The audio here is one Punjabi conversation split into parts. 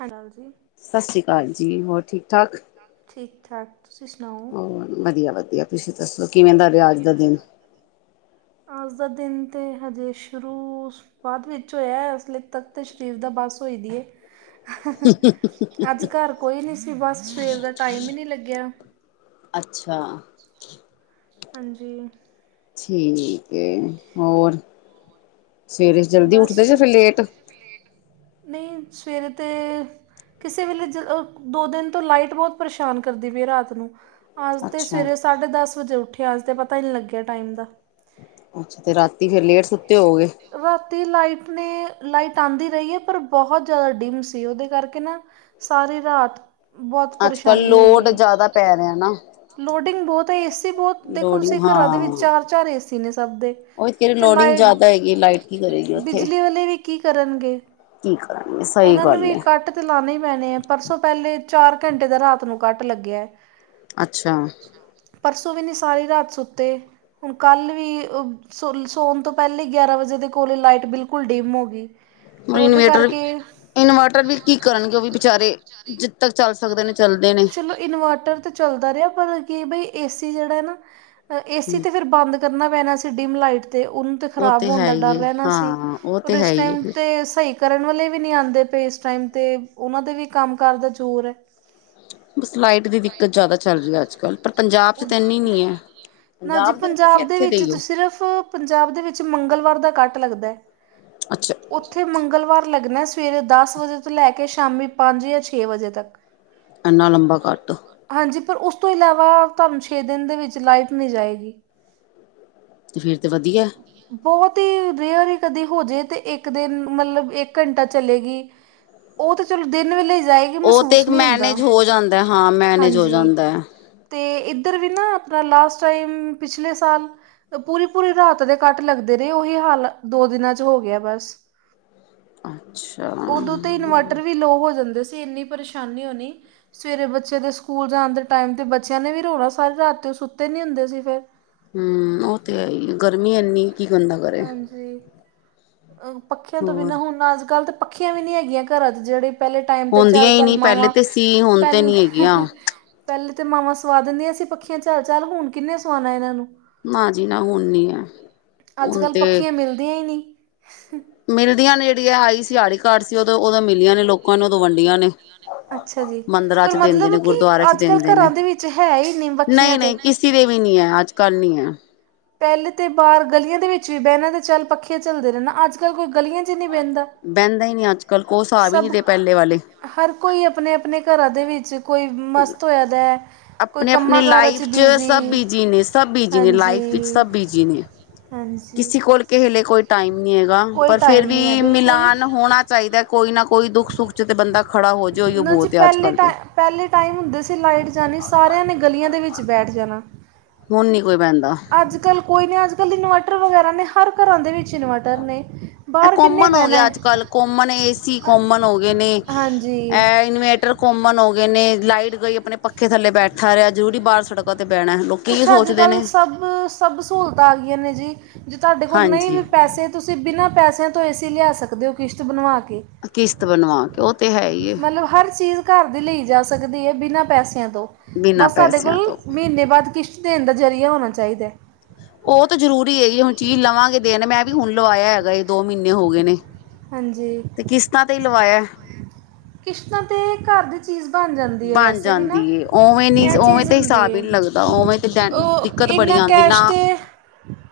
ਹੈਲੋ ਜੀ ਸਤਿ ਸ੍ਰੀ ਅਕਾਲ ਜੀ, ਹੋਰ ਠੀਕ ਠਾਕ। ਠੀਕ-ਠਾਕ, ਤੁਸੀਂ ਸੁਣਾਓ? ਵਧੀਆ-ਵਧੀਆ ਤੁਸੀਂ ਦੱਸੋ ਕਿਵੇਂ ਦਾ ਰਿਹਾ ਅੱਜ ਦਾ ਦਿਨ ਅੱਜ ਦਾ ਦਿਨ ਤੇ ਹਜੇ ਸ਼ੁਰੂ ਬਾਦ ਵਿੱਚ ਹੋਇਆ ਅਸਲੇ ਤੱਕ ਤੇ ਸਰੀਰ ਦਾ ਬੱਸ ਹੋਈ ਦੀ ਏ। ਅੱਜ ਘਰ ਕੋਈ ਨਈ ਸੀ ਬਸ ਸਵੇਰ ਦਾ ਟਾਈਮ ਈ ਨਈ ਲੱਗਿਆ। ਅੱਛਾ ਹਾਂਜੀ ਠੀਕ ਏ ਹੋਰ ਸਵੇਰੇ ਜਲਦੀ ਬਸ ਉੱਠਦੇ ਜਾਂ ਫਿਰ ਵਧੀ ਲੇਟ [unintelligible] ਨਈ ਸਵੇਰੇ ਤੇ ਕਿਸੇ ਵੇਲੇ ਜ ਅ ਦੋ ਦਿਨ ਤੋਂ ਲਾਈਟ ਬੋਤ ਪਰੇਸ਼ਾਨ ਕਰਦੀ ਪਈ ਆ ਰਾਤ ਨੂੰ ਅੱਜ ਤਾਂ ਅੱਛਾ ਸਵੇਰੇ ਸਾਢੇ ਦਸ ਵਜੇ ਉੱਠੇ ਅੱਜ ਤਾਂ ਪਤਾ ਹੀ ਨਈ ਲੱਗਿਆ ਟਾਈਮ ਦਾ ਅੱਛਾ ਤੇ ਰਾਤੀ ਫੇਰ ਲੇਟ ਸੁੱਤੇ ਹੋਵੋਗੇ। ਰਾਤੀ ਲਾਈਟ ਨੇ ਲਾਈਟ ਆਂਦੀ ਰਈ ਏ ਪਰ ਬਹੁਤ ਜਾਦਾ ਡਿਮ ਸੀ ਉਹਦੇ ਕਰਕੇ ਨਾ ਸਾਰੀ ਰਾਤ ਬਹੁਤ ਅੱਜ ਕੱਲ੍ਹ ਪਰੇਸ਼ਾਨੀ ਹੋਈ ਹੈ। ਲੋਡ ਜਾਦਾ ਪੈ ਰਿਆ ਨਾ। ਲੋਡਿੰਗ ਬੋਤ ਹੈ ਏ ਸੀ ਬਹੁਤ ਦੇਖੋ ਲੋਡਿੰਗ ਤੁਸੀਂ ਘਰਾਂ ਦੇ ਹਾਂ ਵਿੱਚ ਚਾਰ-ਚਾਰ ਏ ਸੀ ਨੇ ਸਭ ਦੇ ਉਹੀ ਤੇਰੀ ਤੇ ਲੋਡਿੰਗ ਲਾਈਟ ਜ਼ਿਆਦਾ ਹੈਗੀ ਲਾਈਟ ਕੀ ਕਰੇਗੀ ਉੱਥੇ ਪੈਲੇ ਵੀ ਕੀ ਕਰਨਗੇ। ਕੀ ਕਰਾਂਗੇ ਅਸੀਂ ਉਹਨਾਂ ਨੂੰ ਵੀ ਕੱਟ ਤੇ ਲਾਣੇ ਈ ਪੈਣੇ ਐ ਪਰਸੋਂ ਪੈਲੇ ਚਾਰ ਘੰਟੇ ਦਾ ਰਾਤ ਨੂੰ ਕੱਟ ਲੱਗਿਆ। ਅੱਛਾ ਪਰਸੋਂ ਵੀ ਨੀ ਸਾਰੀ ਰਾਤ ਸੁੱਤੇ ਹੁਣ ਕੱਲ੍ਹ ਵੀ ਸੋ ਸੋਣ ਤੋਂ ਪੈਲੇ ਗਿਆਰਾਂ ਵਜੇ ਦੇ ਕੋਲ ਲਾਈਟ ਬਿਲਕੁਲ ਡਿਮ ਹੋ ਗਈ। ਹੁਣ ਫਿਰ ਉਹਦੇ ਇਨਵੇਰਟਰ ਕਰਕੇ ਇਨਵਰਟਰ ਵੀ ਕੀ ਕਰਨਗੇ ਓ ਵੀ ਵਿਚਾਰੇ ਜ ਤੱਕ ਚੱਲ ਸਕਦੇ ਨੇ ਚੱਲਦੇ ਨੇ। ਚਲੋ ਇਨਵਰਟਰ ਤੇ ਚੱਲਦਾ ਰਿਆ ਪਰ ਕੀ ਬ ਏਸੀ ਜੇੜਾ ਹੈ ਨਾ ਏਸੀ ਤੇ ਫਿਰ ਬੰਦ ਕਰਨਾ ਪੈਣਾ ਸੀ ਡਿਮ ਲਾਈਟ ਤੇ ਉਨ ਤੇ ਉਹ ਖ਼ਰਾਬ ਹੋਣ ਹੈ ਦਾ ਹੀ ਡਰ ਏ ਰੈਂਣਾ ਸੀ ਹਾਂ ਉਹ ਤੇ ਔਰ ਹੈ ਇਸ ਹੀ ਏ ਟਾਈਮ ਫਿਰ ਤੇ ਸਈ ਕਰਨ ਵਾਲੇ ਵੀ ਨਈ ਆਂਦੇ ਪਏ ਇਸ ਟਾਈਮ ਤੇ ਉਹਨਾਂ ਦੇ ਵੀ ਕੰਮ ਕਾਰ ਦਾ ਜ਼ੋਰ ਐ। ਬਸ ਲਾਈਟ ਦੀ ਦਿੱਕਤ ਜਾਦਾ ਚੱਲ ਰਈ ਅੱਜ ਕੱਲ ਪਰ ਪੰਜਾਬ ਪਰ 'ਚ ਤੇ ਏਨੀ ਨਈ ਐ ਨਾ ਜੀ ਪੰਜਾਬ ਦੇ ਤੁਸੀਂ ਇੱਥੇ ਵਿੱਚ ਦੇਈਓ। ਸਿਰਫ ਪੰਜਾਬ ਦੇ ਵਿੱਚ ਮੰਗਲਵਾਰ ਦਾ ਕੱਟ ਲੱਗਦਾ। ਅੱਛਾ ਉੱਥੇ ਮੰਗਲਵਾਰ ਲੱਗਣਾ ਸਵੇਰੇ ਦਸ ਵਜੇ ਤੋਂ ਲੈ ਕੇ ਸ਼ਾਮੀ ਪੰਜ ਜਾਂ ਛੇ ਵਜੇ ਤੱਕ ਇੰਨਾ ਲੰਬਾ ਕੱਟ ਹਾਂਜੀ ਪਰ ਉਸ ਤੋਂ ਇਲਾਵਾ ਤੁਹਾਨ ਛੇ ਦਿਨ ਦੇ ਵਿੱਚ ਲਾਈਟ ਨਈ ਜਾਏਗੀ ਫਿਰ ਤੇ ਵਧੀਆ ਬਹੁਤ ਹੀ ਰੇਅਰ ਹੀ ਕਦੇ ਹੋਜੇ ਤੇ ਇੱਕ ਦਿਨ ਮਤਲਬ ਇੱਕ ਘੰਟਾ ਚਲੇਗੀ। [inaudible] ਓ ਤੇ ਚਲੋ ਦਿਨ ਵੇਲੇ ਜਾਏ। ਓ ਤੇ ਇੱਕ ਮੈਨੇਜ ਹੋ ਜਾਂਦਾ ਹਾਂ ਮੈਨੇਜ ਹੋ ਹਾਂਜੀ। ਜਾਂਦਾ ਐ। ਤੇ ਇੱਧਰ ਵੀ ਨਾ ਆਪਣਾ ਲਾਸਟ ਟਾਈਮ ਪਿਛਲੇ ਸਾਲ ਪੂਰੀ-ਪੂਰੀ ਰਾਤ ਦੇ ਕੱਟ ਲੱਗਦੇ ਰਏ ਉਹੀ ਹਾਲ ਦੋ ਦਿਨਾਂ 'ਚ ਹੋ ਗਿਆ ਬਸ ਅੱਛਾ ਉਦੋਂ ਤੇ ਇਨਵਰਟਰ ਹਮ ਵੀ ਲੋਅ ਹੋ ਜਾਂਦੇ ਸੀ ਇੰਨੀ ਪਰੇਸ਼ਾਨੀ ਹੋਣੀ। ਸਵੇਰੇ ਬੱਚੇ ਦੇ ਸਕੂਲ ਜਾਣ ਦੇ ਟਾਈਮ ਬੱਚਿਆਂ ਨੇ ਵੀ ਰੋਣਾ ਸਾਰੇ ਰਾਤ ਸੁੱਤੇ ਨਈ ਹੁੰਦੇ ਸੀ ਫਿਰ ਹਮ ਉਹ ਤੇ ਹੈ ਹੀ ਗਰਮੀ ਇਨੀ ਕੀ ਬੰਦਾ ਕਰੇ ਅ ਪੱਖਿਆਂ ਤੋਂ ਹੋਰ ਬਿਨਾਂ ਹੁਣ ਅੱਜ ਕੱਲ ਤਾਂ ਪੱਖੀਆਂ ਵੀ ਨੀ ਹੈਗੀਆਂ ਘਰਾਂ ਚ ਜੇੜੇ ਪੈਲੇ ਟਾਈਮ ਤੇ ਹੁੰਦੀਆਂ ਝੱਲ ਹੀ ਝਲ ਨਹੀਂ ਪਹਿਲੇ ਮਾਵਾਂ ਤੇ ਸੀ ਹੁਣ ਤੇ ਨੀ ਪਹਿ ਹੈਗੀਆਂ ਪੈਲੇ ਤੇ ਮਾਵਾਂ ਸਵਾ ਦਿੰਦੀਆਂ ਸੀ ਪੱਖੀਆਂ ਚੱਲ ਚਲ ਹੁਣ ਕਿੰਨੇ ਸਵਾਣਾ ਇਹਨਾਂ ਨੂੰ ਨਾ ਜੀ ਨਾ ਹੁਣ ਨੀ ਹੈ ਅੱਜ ਹੁਣ ਕੱਲ੍ਹ ਤੇ ਪੱਖੀਆਂ ਮਿਲਦੀਆਂ ਹੀ ਨਹੀਂ ਮਿਲਦੀਆਂ ਨੇ ਜੇੜੀ ਆ ਆਈ ਸੀ ਆੜੀ ਕਾਡ ਸੀ ਉ ਓਦੋਂ ਉਦੋਂ ਮਿਲੀਆਂ ਨੇ ਲੋਕਾਂ ਨੇ ਉ ਓਦੋਂ ਵੰਡੀਆਂ ਨੇ ਅੱਛਾ ਜੀ ਮੰਦਰਾਂ ਪਰ ਚ ਦਿੰਦੇ ਨੇ ਮਤਲਬ ਕਿ ਗੁਰਦੁਆਰੇ ਚ ਅੱਜ ਕੱਲ੍ਹ ਦਿੰਦੇ ਨੇ ਘਰਾਂ ਦੇ ਵਿੱਚ ਹੈ ਹੀ ਵੱਖੀਆਂ ਨਹੀਂ ਤੇ ਨਹੀਂ ਕਿਸੀ ਦੇ ਵੀ ਨੀ ਹੈ ਅੱਜ ਕੱਲ ਨੀ ਹੈ ਪੈਲੇ ਤੇ ਬਾਰ ਗਲੀਆਂ ਦੇ ਵਿੱਚ ਵੀ ਬੈਣਾ ਤੇ ਚੱਲ ਪੱਖੀਆਂ ਚੱਲਦੇ ਰਹਿੰਣਾ ਅੱਜ ਕੱਲ ਕੋਈ ਗਲੀਆਂ 'ਚ ਨਹੀਂ ਬਹਿੰਦਾ। ਬੈਂਦਾ ਹੀ ਨਹੀਂ ਅੱਜ ਕੱਲ ਕੋਈ ਸਾਬ ਹੀ ਨਹੀਂ ਸਭ ਰਹੇ ਪੈਲੇ ਵਾਲੇ ਹਰ ਕੋਈ ਆਪਣੇ ਆਪਣੇ ਘਰਾ ਦੇ ਵਿੱਚ ਕੋਈ ਮਸਤ ਹੋਇਆ ਦੈ ਹੈ ਕੋਈ ਆਪਣੇ ਆਪਣੇ ਕੰਮਾਂ ਕਾਰਾਂ ਚ ਲਾਈਫ ਸਭ ਬਿਜ਼ੀ ਬਿਜੀ ਨੇ ਸਭ ਬਿਜੀ ਨੇ ਹਾਂਜੀ ਲਾਈਫ ਵਿੱਚ ਸਭ ਬੀਜੀ ਨੇ ਹਾਂਜੀ ਕਿਸੇ ਕੋਲ ਕੇਸਲੇ ਕੋਈ ਟਾਈਮ ਨਹੀਂ ਹੈਗਾ ਕੋਈ ਪਰ ਫੇਿਰ ਟਾਈਮ ਨਹੀਂ ਹੈ ਵੀ ਬਿਲਕੁਲ ਮਿਲਾਨ ਹੋਣਾ ਚਾਈਦਾ ਕੋਈ ਨਾ ਕੋਈ ਦੁੱਖ ਸੁੱਖ ਚ ਤੇ ਬੰਦਾ ਖੜਾ ਹੋ ਜਾੇਓ ਈਓ ਬੋਤ ਆ ਅੱਜ ਕੱਲ੍ਹ ਤੇ ਪੈਲੇ ਟਾਈਮ ਹੁੰਦੇ ਸੀ ਲਾਈਟ ਜਾਣੀ ਸਾਰਿਆਂ ਨੇ ਗਲੀਆਂ ਦੇ ਵਿੱਚ ਬੈਠ ਜਾਣਾ ਹੁਣ ਨੀ ਕੋਈ ਬੈਂਦਾ ਅੱਜ ਕੱਲ ਕੋਈ ਨੀ ਅੱਜ ਕੱਲ੍ਹ ਇਨਵਰਟਰ ਵਗੈਰਾ ਨੇ ਹਰ ਘਰਾਂ ਦੇ ਵਿੱਚ ਇਨਵੇਟਰ ਨੇ ਇਹ ਬਾਹਰ ਕਿੰਨੇ ਕੋਮਨ ਹੋ ਗਿਆ ਬੈਣਾ ਅੱਜ ਕੱਲ ਕੋਮਨ ਏਸੀ ਕੋਮਨ ਹੋ ਗਏ ਨੇ ਹਾਂਜੀ ਇਹ ਇਨਵੇਟਰ ਕੋਮਨ ਹੋ ਗਏ ਨੇ, ਲਾਈਟ ਗਈ ਆਪਣੇ ਪੱਖੇ ਥੱਲੇ ਬੈਠਾ ਰਿਹਾ ਜ਼ਰੂਰੀ ਬਾਰ ਸੜਕਾਂ ਤੇ ਬੈਣੈ। ਲੋਕ ਕੁਛ ਅੱਜ ਕੱਲ੍ਹ ਸਭ ਸਭ ਸਹੂਲਤਾਂ ਆ ਗਈਆਂ ਨੇ ਜੀ ਜੇ ਤੁਹਾਡੇ ਕੋਲ ਨਹੀਂ ਵੀ ਹਾਂਜੀ ਪੈਸੇ ਤੁਸੀਂ ਬਿਨਾਂ ਪੈਸਿਆਂ ਤੋਂ ਏਸੀ ਲਿਆ ਸਕਦੇ ਹੋ ਕਿਸ਼ਤ ਬਣਵਾ ਕੇ ਕਿਸ਼ਤ ਬਣਵਾ ਕੇ ਉਹ ਤੇ ਹੈ ਹੀ ਏ ਮਤਲਬ ਹਰ ਚੀਜ਼ ਘਰ ਦੀ ਲਈ ਜਾ ਸਕਦੀ ਹੈ। ਬਿਨਾਂ ਪੈਸਿਆਂ ਤੋਂ ਬਿਨਾਂ ਬਸ ਸਾਡੇ ਪੈਸਿਆਂ ਕੋਲ ਤੋਂ ਮਹੀਨੇ ਬਾਦ ਕਿਸ਼ਤ ਦੇਣ ਦਾ ਜ਼ਰੀਆ ਹੋਣਾ ਚਾਈਦਾ ਉਹ ਤਾਂ ਜ਼ਰੂਰੀ ਹੈ। ਜੀ ਹੁਣ ਚੀਜ਼ ਲਵਾਂਗੇ ਦਿਨ ਮੈਂ ਵੀ ਹੁਣ ਲਵਾਇਆ ਹੈਗਾ ਦੋ ਮਹੀਨੇ ਹੋ ਗਏ ਨੇ ਹਾਂਜੀ ਤੇ ਕਿਸ਼ਤਾਂ ਤੇ ਹੀ ਲਵਾਇਆ ਕਿਸ਼ਤਾਂ ਤੇ ਘਰ ਦੇ ਬਣ ਜਾਂਦੀ ਏ, ਉਵੇਂ ਨੀ ਇਹ ਉਵੇਂ ਚੀਜ਼ ਤਾਂ ਹੁੰਦੀ ਹਿਸਾਬ ਹੀ ਹੈ ਨਹੀਂ ਲੱਗਦਾ ਉਵੇਂ ਤੇ ਉਹ ਦਿੱਕਤ ਬੜੀ ਇੰਨਾ ਆਂਦੀ ਕੈਸ਼ ਨਾ ਤੇ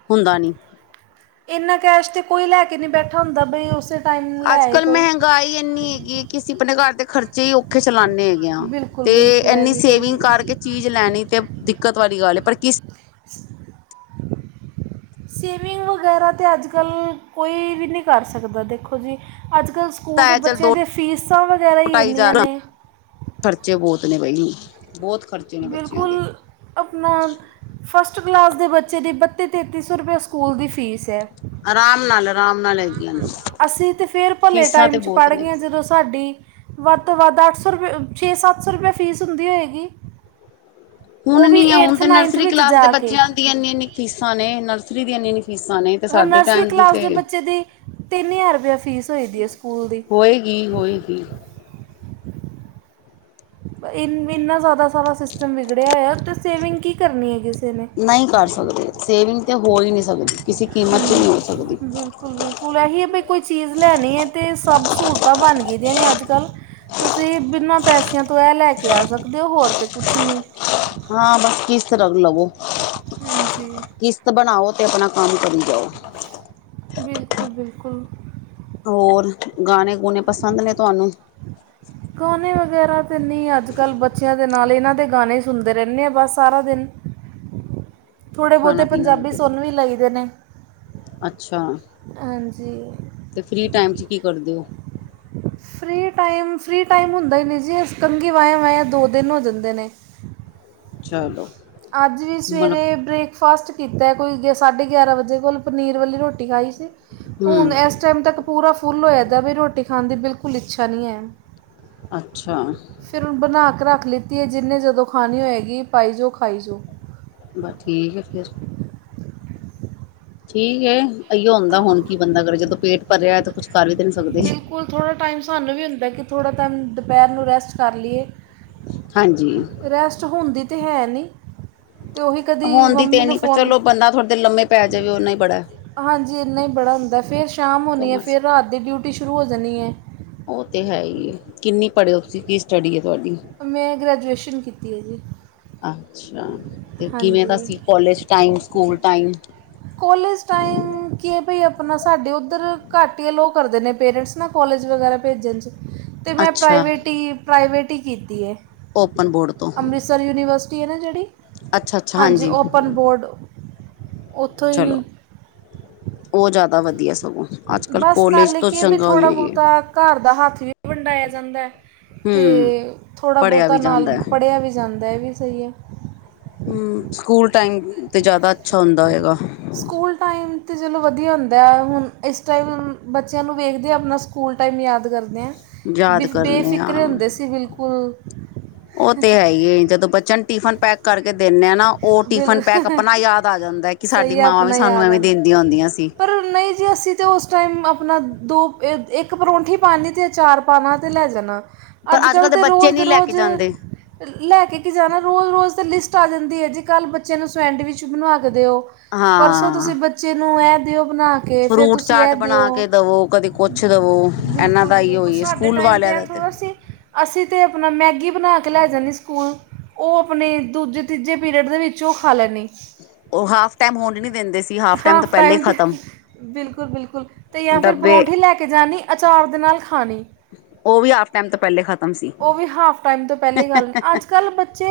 ਹੁੰਦਾ ਨੀ ਇੰਨਾ ਕੈਸ਼ ਤੇ ਕੋਈ ਲੈ ਕੇ ਨਹੀਂ ਬੈਠਾ ਹੁੰਦਾ ਬਈ। ਉਸੇ ਟਾਈਮ ਲੈ ਅੱਜ ਆਏ ਕੱਲ੍ਹ ਕੋਈ ਮਹਿੰਗਾਈ ਇੰਨੀ ਹੈਗੀ ਕਿ ਅਸੀਂ ਆਪਣੇ ਘਰ ਦੇ ਖਰਚੇ ਹੀ ਔਖੇ ਚਲਾਂਦੇ ਹੈਗੇ ਬਿਲਕੁਲ ਤੇ ਬਿਲਕੁਲ ਇਹ ਇੰਨੀ ਵੀ ਸਹੀ ਸੇਵਿੰਗ ਹੈ ਕਰਕੇ ਚੀਜ਼ ਲੈਣੀ ਤੇ ਦਿੱਕਤ ਵਾਲੀ ਗੱਲ, ਪਰ ਕਿਸ ਸੇਵਿੰਗ ਵਗੈਰਾ ਤੇ ਅੱਜ ਕੱਲ੍ਹ ਕੋਈ ਵੀ ਨਹੀਂ ਕਰ ਸਕਦਾ ਦੇਖੋ ਜੀ। ਅੱਜ ਕੱਲ੍ਹ ਸਕੂਲ ਦੇ ਹੈ ਚੱਲ ਬੱਚਿਆਂ ਦੋ ਦੀ ਫੀਸਾਂ ਵਗੈਰਾ ਹੀ ਢਾਈ ਇੰਨੀਆਂ ਹਜ਼ਾਰ ਨੇ ਖਰਚੇ ਬੋਤ ਨੇ ਬਾਈ, ਬੋਤ ਬਿਲਕੁਲ ਆਪਣਾ ਫਸਟ ਕਲਾਸ ਦੇ ਬੱਚੇ ਦੀ ਬੱਤੀ ਤੇਤੀ ਸੌ ਰੁਪਈਏ ਸਕੂਲ ਦੀ ਫ਼ੀਸ ਹੈ। ਅਰਾਮ ਨਾਲ ਅਰਾਮ ਨਾਲ ਲਈ ਅਸੀਂ ਤਾਂ ਫਿਰ ਭਲੇ ਟਾਈਮ 'ਚ ਬਹੁਤ ਪੜ੍ਹ ਨੇ ਗਏ ਹਾਂ ਜਦੋਂ ਸਾਡੀ ਵੱਧ ਤੋਂ ਵੱਧ ਅੱਠ ਸੌ ਰੁਪੇ ਛੇ ਸੱਤ ਸੌ ਰੁਪਏ ਫੀਸ ਹੁੰਦੀ ਹੋਏਗੀ। ਹੁਣ ਉਹ ਨ ਵੀ ਹੈ ਹੁਣ ਤੇ ਨਰਸਰੀ ਵਿੱਚ ਕਲਾਸ ਦੇ ਜਾ ਕੇ ਬੱਚਿਆਂ ਦੀਆਂ ਇੰਨੀ-ਇੰਨੀ ਫੀਸਾਂ ਨੇ ਨਰਸਰੀ ਦੀ ਇੰਨੀ-ਇਨੀ ਫੀਸਾਂ ਨੇ ਤੇ ਹ ਸਾਡੇ ਨਰਸਰੀ ਟਾਈਮ ਕਲਾਸ ਦੇ ਬੱਚੇ ਦੀ ਤਿੰਨ ਹਜ਼ਾਰ ਰੁਪਿਆ ਫੀਸ ਹੋ ਦੀ ਹੈ ਸਕੂਲ ਦੀ ਹੋਏਗੀ ਹੋਏਗੀ ਇ ਇੰਨਾ ਜ਼ਿਆਦਾ ਸਾਰਾ ਸਿਸਟਮ ਵਿਗੜਿਆ ਹੋਇਆ ਤੇ ਸੇਵਿੰਗ ਕੀ ਕਰਨੀ ਹੈ ਕਿਸੇ ਨੇ ਨਹੀਂ ਕਰ ਸਕਦੇ, ਸੇਵਿੰਗ ਤੇ ਹੋ ਹੀ ਨਹੀਂ ਸਕਦੀ, ਕਿਸੇ ਕੀਮਤ 'ਚ ਹਾਂਜੀ ਨਹੀਂ ਹੋ ਸਕਦੀ। ਬਿਲਕੁਲ -ਬਿਲਕੁਲ ਇਹੀ ਹੈ ਵੀ ਕੋਈ ਚੀਜ਼ ਲੈਣੀ ਹੈ, ਤੇ ਸਭ ਸਹੂਲਤਾਂ ਬਣ ਗਈਦੀਆਂ ਨੇ ਅੱਜ ਕੱਲ੍ਹ ਤੁਸੀਂ ਬਿਨਾਂ ਪੈਸਿਆਂ ਤੋਂ ਇਹ ਲੈ ਕੇ ਆ ਸਕਦੇ ਹੋ, ਹੋਰ ਤੇ ਕੁਛ ਨਹੀਂ। ਹਾਂ ਬਸ ਕਿਸ ਤਰ੍ਹਾਂ ਲਵੋ ਹਾਂਜੀ। ਕਿਸ਼ਤ ਬਣਾਓ ਅਤੇ ਆਪਣਾ ਕੰਮ ਕਰੀ ਜਾਓ। ਬਿਲਕੁਲ -ਬਿਲਕੁਲ। ਹੋਰ ਗਾਣੇ -ਗੂਣੇ ਪਸੰਦ ਨੇ ਤੁਹਾਨੂੰ? ਗਾਣੇ ਵਗੈਰਾ ਤਾਂ ਨਹੀਂ ਅੱਜ ਕੱਲ੍ਹ, ਬੱਚਿਆਂ ਦੇ ਨਾਲ ਇਹਨਾਂ ਦੇ ਗਾਣੇ ਹੀ ਸੁਣਦੇ ਰਹਿੰਦੇ ਹਾਂ ਬਸ ਸਾਰਾ ਦਿਨ ਥੋੜ੍ਹੇ ਬਹੁਤੇ ਖਾਣਾ ਪੀਣਾ ਪੰਜਾਬੀ ਲੱਗੇ ਰਹੋ ਸੁਣ ਵੀ ਲਈਦੇ ਨੇ। ਅੱਛਾ। ਹਾਂਜੀ। ਅਤੇ ਫ੍ਰੀ ਟਾਈਮ 'ਚ ਕੀ ਕਰਦੇ ਹੋ? ਫ੍ਰੀ ਟਾਈਮ, ਫ੍ਰੀ ਟਾਈਮ ਹੁੰਦਾ ਹੀ ਨਹੀਂ ਜੀ, ਕੰਘੀ ਵਾਏ-ਵਾਆਂ ਦੋ ਦਿਨ ਹੋ ਜਾਂਦੇ ਨੇ। ਚਲੋ ਅੱਜ ਵੀ ਮਤਲਬ ਸਵੇਰੇ ਬ੍ਰੇਕਫਾਸਟ ਕੀਤੇ ਕੋਈ ਸਾਢੇ ਗਿਆਰਾਂ ਵਜੇ ਕੋਲ, ਪਨੀਰ ਵਾਲੀ ਰੋਟੀ ਖਾਈ ਸੀ। ਹੁਣ ਹਮ ਇਸ ਉਸ ਟਾਈਮ ਤੱਕ ਪੂਰਾ ਫੁੱਲ ਹੋਇਆਦੇ ਵੀ, ਰੋਟੀ ਖਾਣ ਦੀ ਬਿਲਕੁਲ ਇੱਛਾ ਨਹੀਂ ਹੈ। ਅੱਛਾ। ਫਿਰ ਹੁਣ ਬਣਾ ਕੇ ਰੱਖ ਲਿੱਤੀ ਏ ਜਿੰਹਨੇ ਜਦੋਂ ਖਾਣੀ ਹੋਏਗੀ, ਪਾਈ ਜਾਓ, ਖਾਈ ਜਾਓ। ਬਸ ਠੀਕ ਹੈ ਫਿਰ ਠੀਕ ਏ, ਇਓ ਹੁੰਦੇ ਹਾਂ, ਹੁਣ ਕੀ ਬੰਦਾ ਕਰੇ ਜਦੋਂ ਪੇਟ ਭਰੇਏ ਤੇ ਕੁਛ ਕਰ ਵੀ ਤੇ ਨੀ ਸਕਦੇ। ਕੋਲ ਥੋੜ੍ਹਾ ਟਾਈਮ ਸਾਨੂੰ ਵੀ ਹੁੰਦਾ, ਕਿ ਥੋੜ੍ਹਾ ਟਾਈਮ ਦੁਪਹਿਰ ਨੂੰ ਰੈਸਟ ਕਰ ਲਈਏ। ਹਾਂਜੀ। ਰੈਸਟ ਹੁੰਦੀ ਤੇ ਹੈ ਨਹੀਂ। ਤੇ ਉਹੀ ਕਦੀ ਹੁਣ ਦੀ ਤੇ ਮੰਮੀ ਨੂੰ ਨੀ ਫੋਨ ਚਲੋ, ਬੰਦਾ ਥੋੜੇ ਦੇਰ ਲੰਮੇ ਪੈ ਜਾਵੇ ਉਹਨਾ ਹੀ ਬੜਾ। ਹਾਂਜੀ ਇੰਨਾ ਹੀ ਬੜਾ ਹੁੰਦਾ, ਫਿਰ ਸ਼ਾਮ ਹੋਣੀ ਹੈ, ਕਮਰਸ ਫਿਰ ਰਾਤ ਦੀ ਡਿਊਟੀ ਸ਼ੁਰੂ ਹੋ ਜਾਂਣੀ ਹੈ। ਉਹ ਤੇ ਹੈ ਹੀ ਹੈ, ਕਿੰਨੀ ਪੜ੍ਹੇ ਓ ਤੁਸੀਂ? ਕਿਸ ਸਟੱਡੀ ਹੈ ਤੁਹਾਡੀ? ਮੈਂ ਗ੍ਰੈਜੂਏਸ਼ਨ ਕੀਤੀ ਹੈ ਜੀ ਅੱਛਾ ਤੇ ਕਿਵੇਂ ਦਾ ਹਾਂਜੀ ਸੀ college time, school time? College time, ਕੀ ਹੈ ਭਈ ਆਪਣਾ ਸਾਡੇ ਉੱਧਰ ਘੱਟ ਹੀ ਅਲੋ ਕਰਦੇ ਨੇ ਪੇਰੈਂਟਸ। ਨਾ ਕੋਲਜ ਵਗੈਰਾ ਭੇਜਣ 'ਚ ਅਤੇ ਮੈਂ ਅੱਛਾ ਪ੍ਰਾਈਵੇਟ ਹੀ ਪ੍ਰਾਈਵੇਟ ਹੀ ਕੀਤੀ ਹੈ। ਓਪਨ ਬੋਰਡ ਤੋਂ? ਸਾਡੀ ਯੂਨੀਵਰਸਿਟੀ ਹੈ ਨਾ ਜਿਹੜੀ, ਅੱਛਾ ਅੱਛਾ ਹਾਂਜੀ ਓਪਨ ਬੋਰਡ ਉੱਥੋਂ 'ਚਲੋ, ਹੀ ਉਹ ਜ਼ਿਆਦਾ ਵਧੀਆ ਸਗੋਂ। ਅੱਜ ਕੱਲ੍ਹ ਬਸ ਕੋਲਜ ਨਾਲੇ ਤੋਂ ਕੀ ਏ ਚੰਗਾ ਹੀ ਥੋੜਾ ਹੋਈ ਹੈ ਬਹੁਤਾ, ਘਰ ਦਾ ਹੱਥ ਵੀ ਵੰਡਾਇਆ ਜਾਂਦਾ। ਤੇ ਹਮ ਥੋੜ੍ਹਾ ਪੜ੍ਹਿਆ ਬਹੁਤਾ ਵੀ ਨਾਲ ਜਾਂਦਾ ਹੈ ਪੜ੍ਹਿਆ ਵੀ ਜਾਂਦਾ ਹੈ, ਏ ਵੀ ਸਹੀ ਹੈ। ਹਮ, ਸਕੂਲ ਟਾਈਮ ਤੇ ਜ਼ਿਆਦਾ ਅੱਛਾ ਹੁੰਦਾ ਹੋਏਗਾ। ਸਕੂਲ ਟਾਈਮ ਤਾਂ ਚਲੋ ਵਧੀਆ ਹੁੰਦਾ, ਹੁਣ ਇਸ ਟਾਈਮ ਬੱਚਿਆਂ ਨੂੰ ਵੇਖਦੇ ਹਾਂ ਆਪਣਾ ਸਕੂ ਸਕੂਲ ਟਾਈਮ ਯਾਦ ਕਰਦੇ ਹਾਂ, ਬੇ ਯਾਦ ਕਰਨੇ ਆ ਬੇਫਿਕਰੇ ਹੁੰਦੇ ਸੀ ਬਿਲਕੁਲ ਉਹ ਤੇ ਹੈ ਹੀ, ਜਦੋਂ ਬੱਚਿਆ ਨੂੰ ਟਿਫਨ ਪੈਕ ਕਰਕੇ ਦਿੰਨੇ ਆ ਨਾ ਉਹ ਟਿਫਨ ਬਿਲ ਪੈਕ ਆਪਣਾ ਸਹੀ ਯਾਦ ਆ ਜਾਂਦਾ, ਕਿ ਸਾਡੀ ਆ, ਮਾਵਾਂ ਵੀ ਆਪਣਾ ਸਾਨੂੰ ਯਾਦ ਐਵੇਂ ਆਉਂਦਾ ਦਿੰਦੀਆਂ ਆਉਂਦੀਆਂ ਸੀ। ਪਰ ਨਹੀਂ ਜੀ ਅਸੀਂ ਤੇ ਉਸ ਟਾਈਮ ਆਪਣਾ ਦੋ, ਇੱਕ ਪਰੋਂਂਠੀ ਪਾਨੀ ਤੇ ਚਾਰ ਪਾਨਾ ਤੇ ਲੈ ਜਾਣਾ। ਪਰ ਅਜ ਅੱਜ ਕਲ੍ਹ ਕੱਲ੍ਹ ਤੇ ਬੱਚੇ ਰੋਜ਼ ਦੇ ਨਹੀਂ ਲੈ ਕੇ ਰੋਜ਼ ਜਾਂਦੇ ਲੈ ਕੇ ਕੀ ਜਾਣਾ ਰੋਜ਼ -ਰੋਜ਼ ਤਾਂ ਲਿਸਟ ਆ ਜਾਂਦੀ ਹੈ ਜੀ, ਕੱਲ੍ਹ ਬੱਚਿਆਂ ਨੂੰ ਸੈਂਡਵਿਚ ਬਣਵਾਂ ਕੇ ਦਿਓ ਪਰਸੋਂ ਤੁਸੀਂ ਹਾਂ ਬੱਚੇ ਨੂੰ ਇਹ ਦਿਓ ਬਣਾ ਕੇ ਕੇ ਫਿਰ ਫਰੂਟ ਤੁਸੀਂ ਚਾਟ ਇਹ ਦਿਓ, ਬਣਾ ਕੇ ਦਵੋ ਕਦੇ ਕੁਛ ਦਵੋ ਇਹਨਾਂ ਬਿਲਕੁਲ ਦਾ ਜੀ ਹੀ ਬਿਲਕੁਲ ਹੋਈ ਸਾਡੇ ਸਕੂਲ ਟਾਈਮ 'ਤੇ ਵਾਲਿਆਂ ਇਹੈ ਦਾ ਥੋੜ੍ਹਾ ਅਸੀਂ ਤੇ ਆਪਣਾ ਮੈਗੀ ਬਣਾ ਕੇ ਲੈ ਜਾਂਦੇ ਸਕੂਲ, ਉਹ ਆਪਣੇ ਦੂਜੇ ਤੀਜੇ ਪੀਰੀਅਡ ਦੇ ਵਿੱਚ ਉਹ ਖਾ ਲੈਂਦੀ। ਉਹ ਹਾਫ ਟਾਈਮ ਹੋਣ ਨ ਦਿੰਦੇ ਸੀ, ਹਾਫ ਟਾਈਮ ਤੋਂ ਪਹਿਲੇ ਹੀ ਖ਼ਤਮ। ਬਿਲਕੁਲ ਬਿਲਕੁਲ ਅਤੇ ਜਾਂ ਫਿਰ ਪਰੌਂਠੀ ਲੈ ਕੇ ਜਾਣੀ, ਅਚਾਰ ਦੇ ਨਾਲ ਖਾਣੀ। ਉਹ ਵੀ ਹਾਫ ਟਾਈਮ ਤੋਂ ਪਹਿਲੇ ਖਤਮ ਸੀ ਉਹ ਵੀ ਹਾਫ ਟਾਈਮ ਤੋਂ ਪਹਿਲੇ ਖਾ ਲੈਣੀ, ਅੱਜ ਅੱਜ ਕੱਲ ਬੱਚੇ,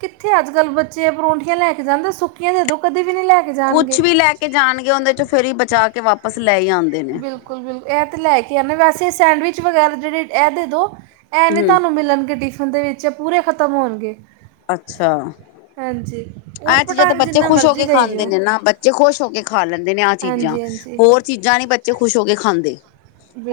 ਕਿੱਥੇ ਅੱਜ ਕੱਲ੍ਹ ਬੱਚੇ ਪਰੌਂਠੀਆਂ ਲੈ ਕੇ ਜਾਂਦੇ, ਸੁੱਕੀਆਂ ਦੇ ਉਦੋਂ ਕਦੇ ਵੀ ਨੀ ਲੈ ਕੇ ਕੁਛ ਜਾਣਗੇ ਵੀ ਲੈ ਕੇ ਜਾਣਗੇ, ਉਹਦੇ 'ਚੋਂ ਫੇਰ ਹੀ ਬਚਾ ਕੇ ਵਾਪਸ ਲੈ ਹੀ ਆਉਂਦੇ। ਨੇ ਬਿਲਕੁਲ ਬਿਲਕੁਲ ਇਹ ਤਾਂ ਲੈ ਕੇ ਆਉਂਣੇ, ਵੈਸੇ ਸੈਂਡਵਿਚ ਵਗੈਰਾ ਜਿਹੜੇ ਇਹ ਦੇ ਦੋ ਇਹ ਨਹੀਂ ਹਮ ਤੁਹਾਨੂੰ ਮਿਲਣਗੇ ਟਿਫਿਨ ਦੇ ਵਿੱਚ, ਪੂਰੇ ਖਤਮ ਹੋਣਗੇ। ਅੱਛਾ। ਹਾਂਜੀ ਊਟ ਆ ਚੀਜ਼ਾਂ ਤੇ ਪਟਾਂਗ ਬੱਚੇ ਜਿੰਨਾ ਖੁਸ਼ ਹੋ ਮਰਜ਼ੀ ਕੇ ਦੇਈ ਖਾਂਦੇ ਜਿਓ ਨੇ ਨਾ, ਬੱਚੇ ਖੁਸ਼ ਹੋ ਕੇ ਖਾ ਲੈਂਦੇ ਨੇ ਚੀਜ਼ਾਂ, ਹਾਂਜੀ ਹਾਂਜੀ ਹੋਰ ਚੀਜ਼ਾਂ ਨੀ ਬੱਚੇ ਖੁਸ਼ ਹੋ ਕੇ ਖਾਂਦੇ,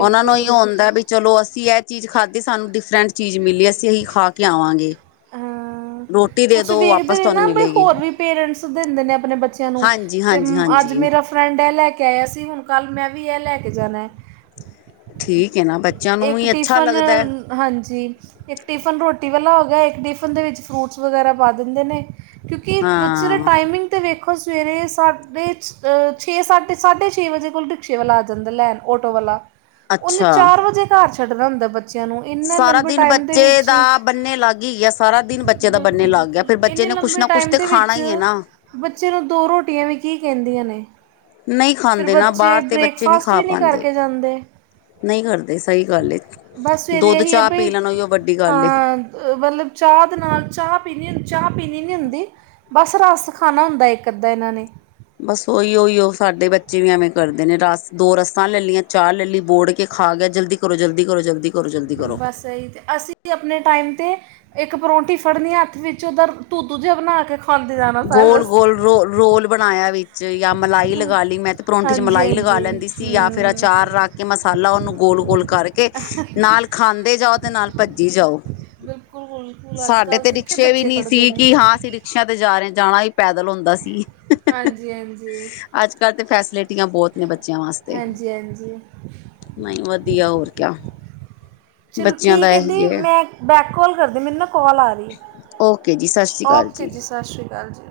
ਉਹਨਾਂ ਨੂੰ ਇਹਿਓ ਹੁੰਦਾ ਵੀ ਚਲੋ ਅਸੀਂ ਇਹ ਚੀਜ਼ ਖਾਧੀ ਸਾਨੂੰ ਡਿਫਰੈਂਟ ਚੀਜ਼ ਮਿਲੀ, ਅਸੀਂ ਇਹੀ ਖਾ ਕੇ ਆਵਾਂਗੇ। ਹਾਂ ਰੋਟੀ ਦੇ ਕੁਛ ਦੋ ਵੇਖਦੇ ਵਾਪਸ ਨੇ ਤੁਹਾਨੂੰ ਨਾ ਬਈ ਮਿਲੇਗੀ ਹੋਰ ਵੀ ਪੇਰੈਂਟਸ ਦਿੰਦੇ ਨੇ ਆਪਣੇ ਬੱਚਿਆਂ ਨੂੰ, ਹਾਂਜੀ ਤੇ ਹਾਂਜੀ ਅੱਜ ਹਾਂਜੀ ਮੇਰਾ ਫਰੈਂਡ ਇਹ ਲੈ ਕੇ ਆਇਆ ਸੀ, ਹੁਣ ਕੱਲ੍ਹ ਮੈਂ ਵੀ ਇਹ ਲੈ ਕੇ ਜਾਣਾ। ਠੀਕ ਹੈ ਨਾ, ਬੱਚਿਆਂ ਨੂੰ ਇੱਕ ਵੀ ਅੱਛਾ ਟਿਫਨ ਲੱਗਦਾ। ਹਾਂਜੀ, ਇੱਕ ਟਿਫਨ ਰੋਟੀ ਵਾਲਾ ਹੋ ਗਿਆ, ਇੱਕ ਟਿਫਨ ਦੇ ਵਿੱਚ ਫਰੂਟਸ ਵਗੈਰਾ ਪਾ ਦਿੰਦੇ ਨੇ। ਕਿਉਂਕਿ ਬੱਚੇ ਦੇ ਹਾਂ ਟਾਈਮਿੰਗ ਅਤੇ ਵੇਖੋ, ਸਵੇਰੇ ਸਾਢੇ ਛੇ ਸਾਢੇ -ਸਾਢੇ ਛੇ ਵਜੇ ਕੋਲ ਰਿਕਸ਼ੇ ਵਾਲਾ ਆ ਜਾਂਦਾ ਲੈਣ ਆਟੋ ਵਾਲਾ, ਉਹਨੇ ਅੱਛਾ ਚਾਰ ਵਜੇ ਘਰ ਛੱਡਦਾ ਹੁੰਦਾ ਬੱਚ ਇਆ ਨੂੰ, ਇਨਾ ਸਾਰਾ ਲੰਬੇ ਦਿਨ ਟੈਮ ਦੇ ਬੱਚੇ ਵਿਚ! ਦਾ ਬੰਨੇ ਲੱਗ ਹੀ ਗਿਆ ਸਾਰਾ ਦਿਨ ਬੱਚੇ ਦਾ ਬਿਲਕੁਲ ਬੰਨੇ ਲੱਗ ਗਿਆ ਬਿਲਕੁਲ ਫਿਰ ਬੱਚੇ ਇੰਨੇ ਨੇ ਕੁਛ ਲੰਬੇ ਨਾ ਕੁਛ ਟਾਈਮ ਤੇ ਦੇ ਖਾਣਾ ਵਿੱਚ, ਹੀ ਹੈ ਨਾ ਬੱਚੇ ਨੂੰ ਦੋ ਰੋਟੀਆਂ ਵੀ ਕੀ ਕਹਿੰਦੀਆਂ ਨੇ। ਨਹੀਂ ਫਿਰ ਖਾਂਦੇ' ਨਾ, ਬੱਚੇ ਬਾਹਰ ਤੇ ਬੱਚੇ ਨਹੀਂ ਬ੍ਰੇਕਫਾਸਟ ਖਾ ਵੀ ਪਾਉਂਦੇ। ਕਰਕੇ ਜਾਂਦੇ ਨਹੀਂ ਕਰਦੇ ਸਹੀ ਗੱਲ ਏ, ਬਸ ਸਵੇਰੇ ਦੁੱਧ ਇਹੀ ਹੈ ਚਾਹ ਪੀ ਬਈ ਲੈਣ ਉਹਿਓ ਵੱਡੀ ਗੱਲ ਏ। ਹਾਂ ਮਤਲਬ ਚਾਹ ਦੇ ਨਾਲ, ਚਾਹ ਪੀਨੀ -ਚਾਹ ਪੀਨੀ ਨੀ ਹੁੰਦੀ। ਬਸ ਰਸ ਖਾਨਾ ਹੁੰਦਾ, ਇੱਕ - ਅੱਧਾ ਇਨ੍ਹਾਂ ਨੇ। ਬਸ ਓਹੀਓ - ਉਹੀਓ ਸਾਡੇ ਬੱਚੇ ਵੀ ਐਵੇਂ ਕਰਦੇ ਨੇ, ਰਸ ਦੋ ਰੱਸਾਂ ਲੈ ਲੀਆਂ, ਚਾਹ ਲੈ ਲੀ, ਬੋੜ ਕੇ ਖਾ ਗਏ! ਜਲਦੀ ਕਰੋ, ਜਲਦੀ ਕਰੋ, ਜਲਦੀ! ਕਰੋ ਜਲਦੀ ਕਰੋ ਬਸ ਐਹੀ ਤੇ ਅਸੀਂ ਤੇ ਆਪਣੇ ਟਾਈਮ ਤੇ ਇੱਕ ਪਰੌਂਠੀ ਫੜਨੀ ਹੱਥ ਵਿੱਚ, ਉਧੱਰ ਧੂੱਧੂ ਜਿਹਾ ਬਣਾ ਕੇ ਖਾਂਦੇ ਜਾਣਾ ਸਾਰੇ ਗੋਲ ਰਸਤੇ -ਗੋਲ, ਰੋ -ਰੋਲ ਬਣਾਇਆ ਵੀ 'ਚ ਯਾ ਮਲਾਈ ਲਗਾ ਲਈ, ਮੈਂ ਤੇ ਪਰੌਂਠੀ 'ਚ ਹਾਂਜੀ ਮਲਾਈ ਲਗਾ ਹਾਂਜੀ ਲੈਂਦੀ ਸੀ, ਯਾ ਫਿਰ ਹੂੰ ਅਚਾਰ ਰੱਖ ਤੇ ਮਸਾਲਾ ਉਹਨੂੰ ਗੋਲ - ਗੋਲ ਕਰਕੇ, ਨਾਲ ਖਾਂਦੇ ਜਾਓ ਤੇ ਨਾਲ ਭੱਜੀ ਜਾਓ। ਬਿਲਕੁਲ- ਬਿਲਕੁਲ, ਅੱਜ - ਸਾਡੇ ਕੱਲ੍ਹ ਤੇ ਕਿੱਥੇ ਰਿਕਸ਼ੇ ਵੀ ਬੱਚੇ ਨੀ ਫੜ੍ਹਦੇ ਸੀ ਨੇ। ਕਿ ਹਾਂ ਅਸੀਂ ਰਿਕਸ਼ਿਆਂ ਤੇ ਜਾ ਰਏ, ਜਾਣਾ ਹੀ ਪੈਦਲ ਹੁੰਦਾ ਸੀ। ਹਾਂਜੀ - ਹਾਂਜੀ। ਅੱਜ - ਕੱਲ੍ਹ ਤੇ ਫੈਸਿਲਿਟੀਆਂ ਬਹੁਤ ਨੇ ਬੱਚਿਆਂ ਵਾਸਤੇ। ਹਾਂਜੀ ਹਾਂਜੀ ਨਈ, ਵਦੀਆ ਹੋਰ ਕਿਆ। ਚਲੋ ਬੱਚਿਆਂ ਦਾ ਠੀਕ ਐ ਦੀ, ਇਹੀ ਹੈ ਮੈਂ ਬੈਕ ਕੋਲ ਕਰਦੀ ਆ। ਮੈਨੂੰ ਨਾ ਕੋਲ ਆ ਰ ਓਕੇ ਜੀ, ਸਸ ਓਕੇ ਜੀ, ਸਸ਼ਰੀ ਕਾਲ ਜੀ।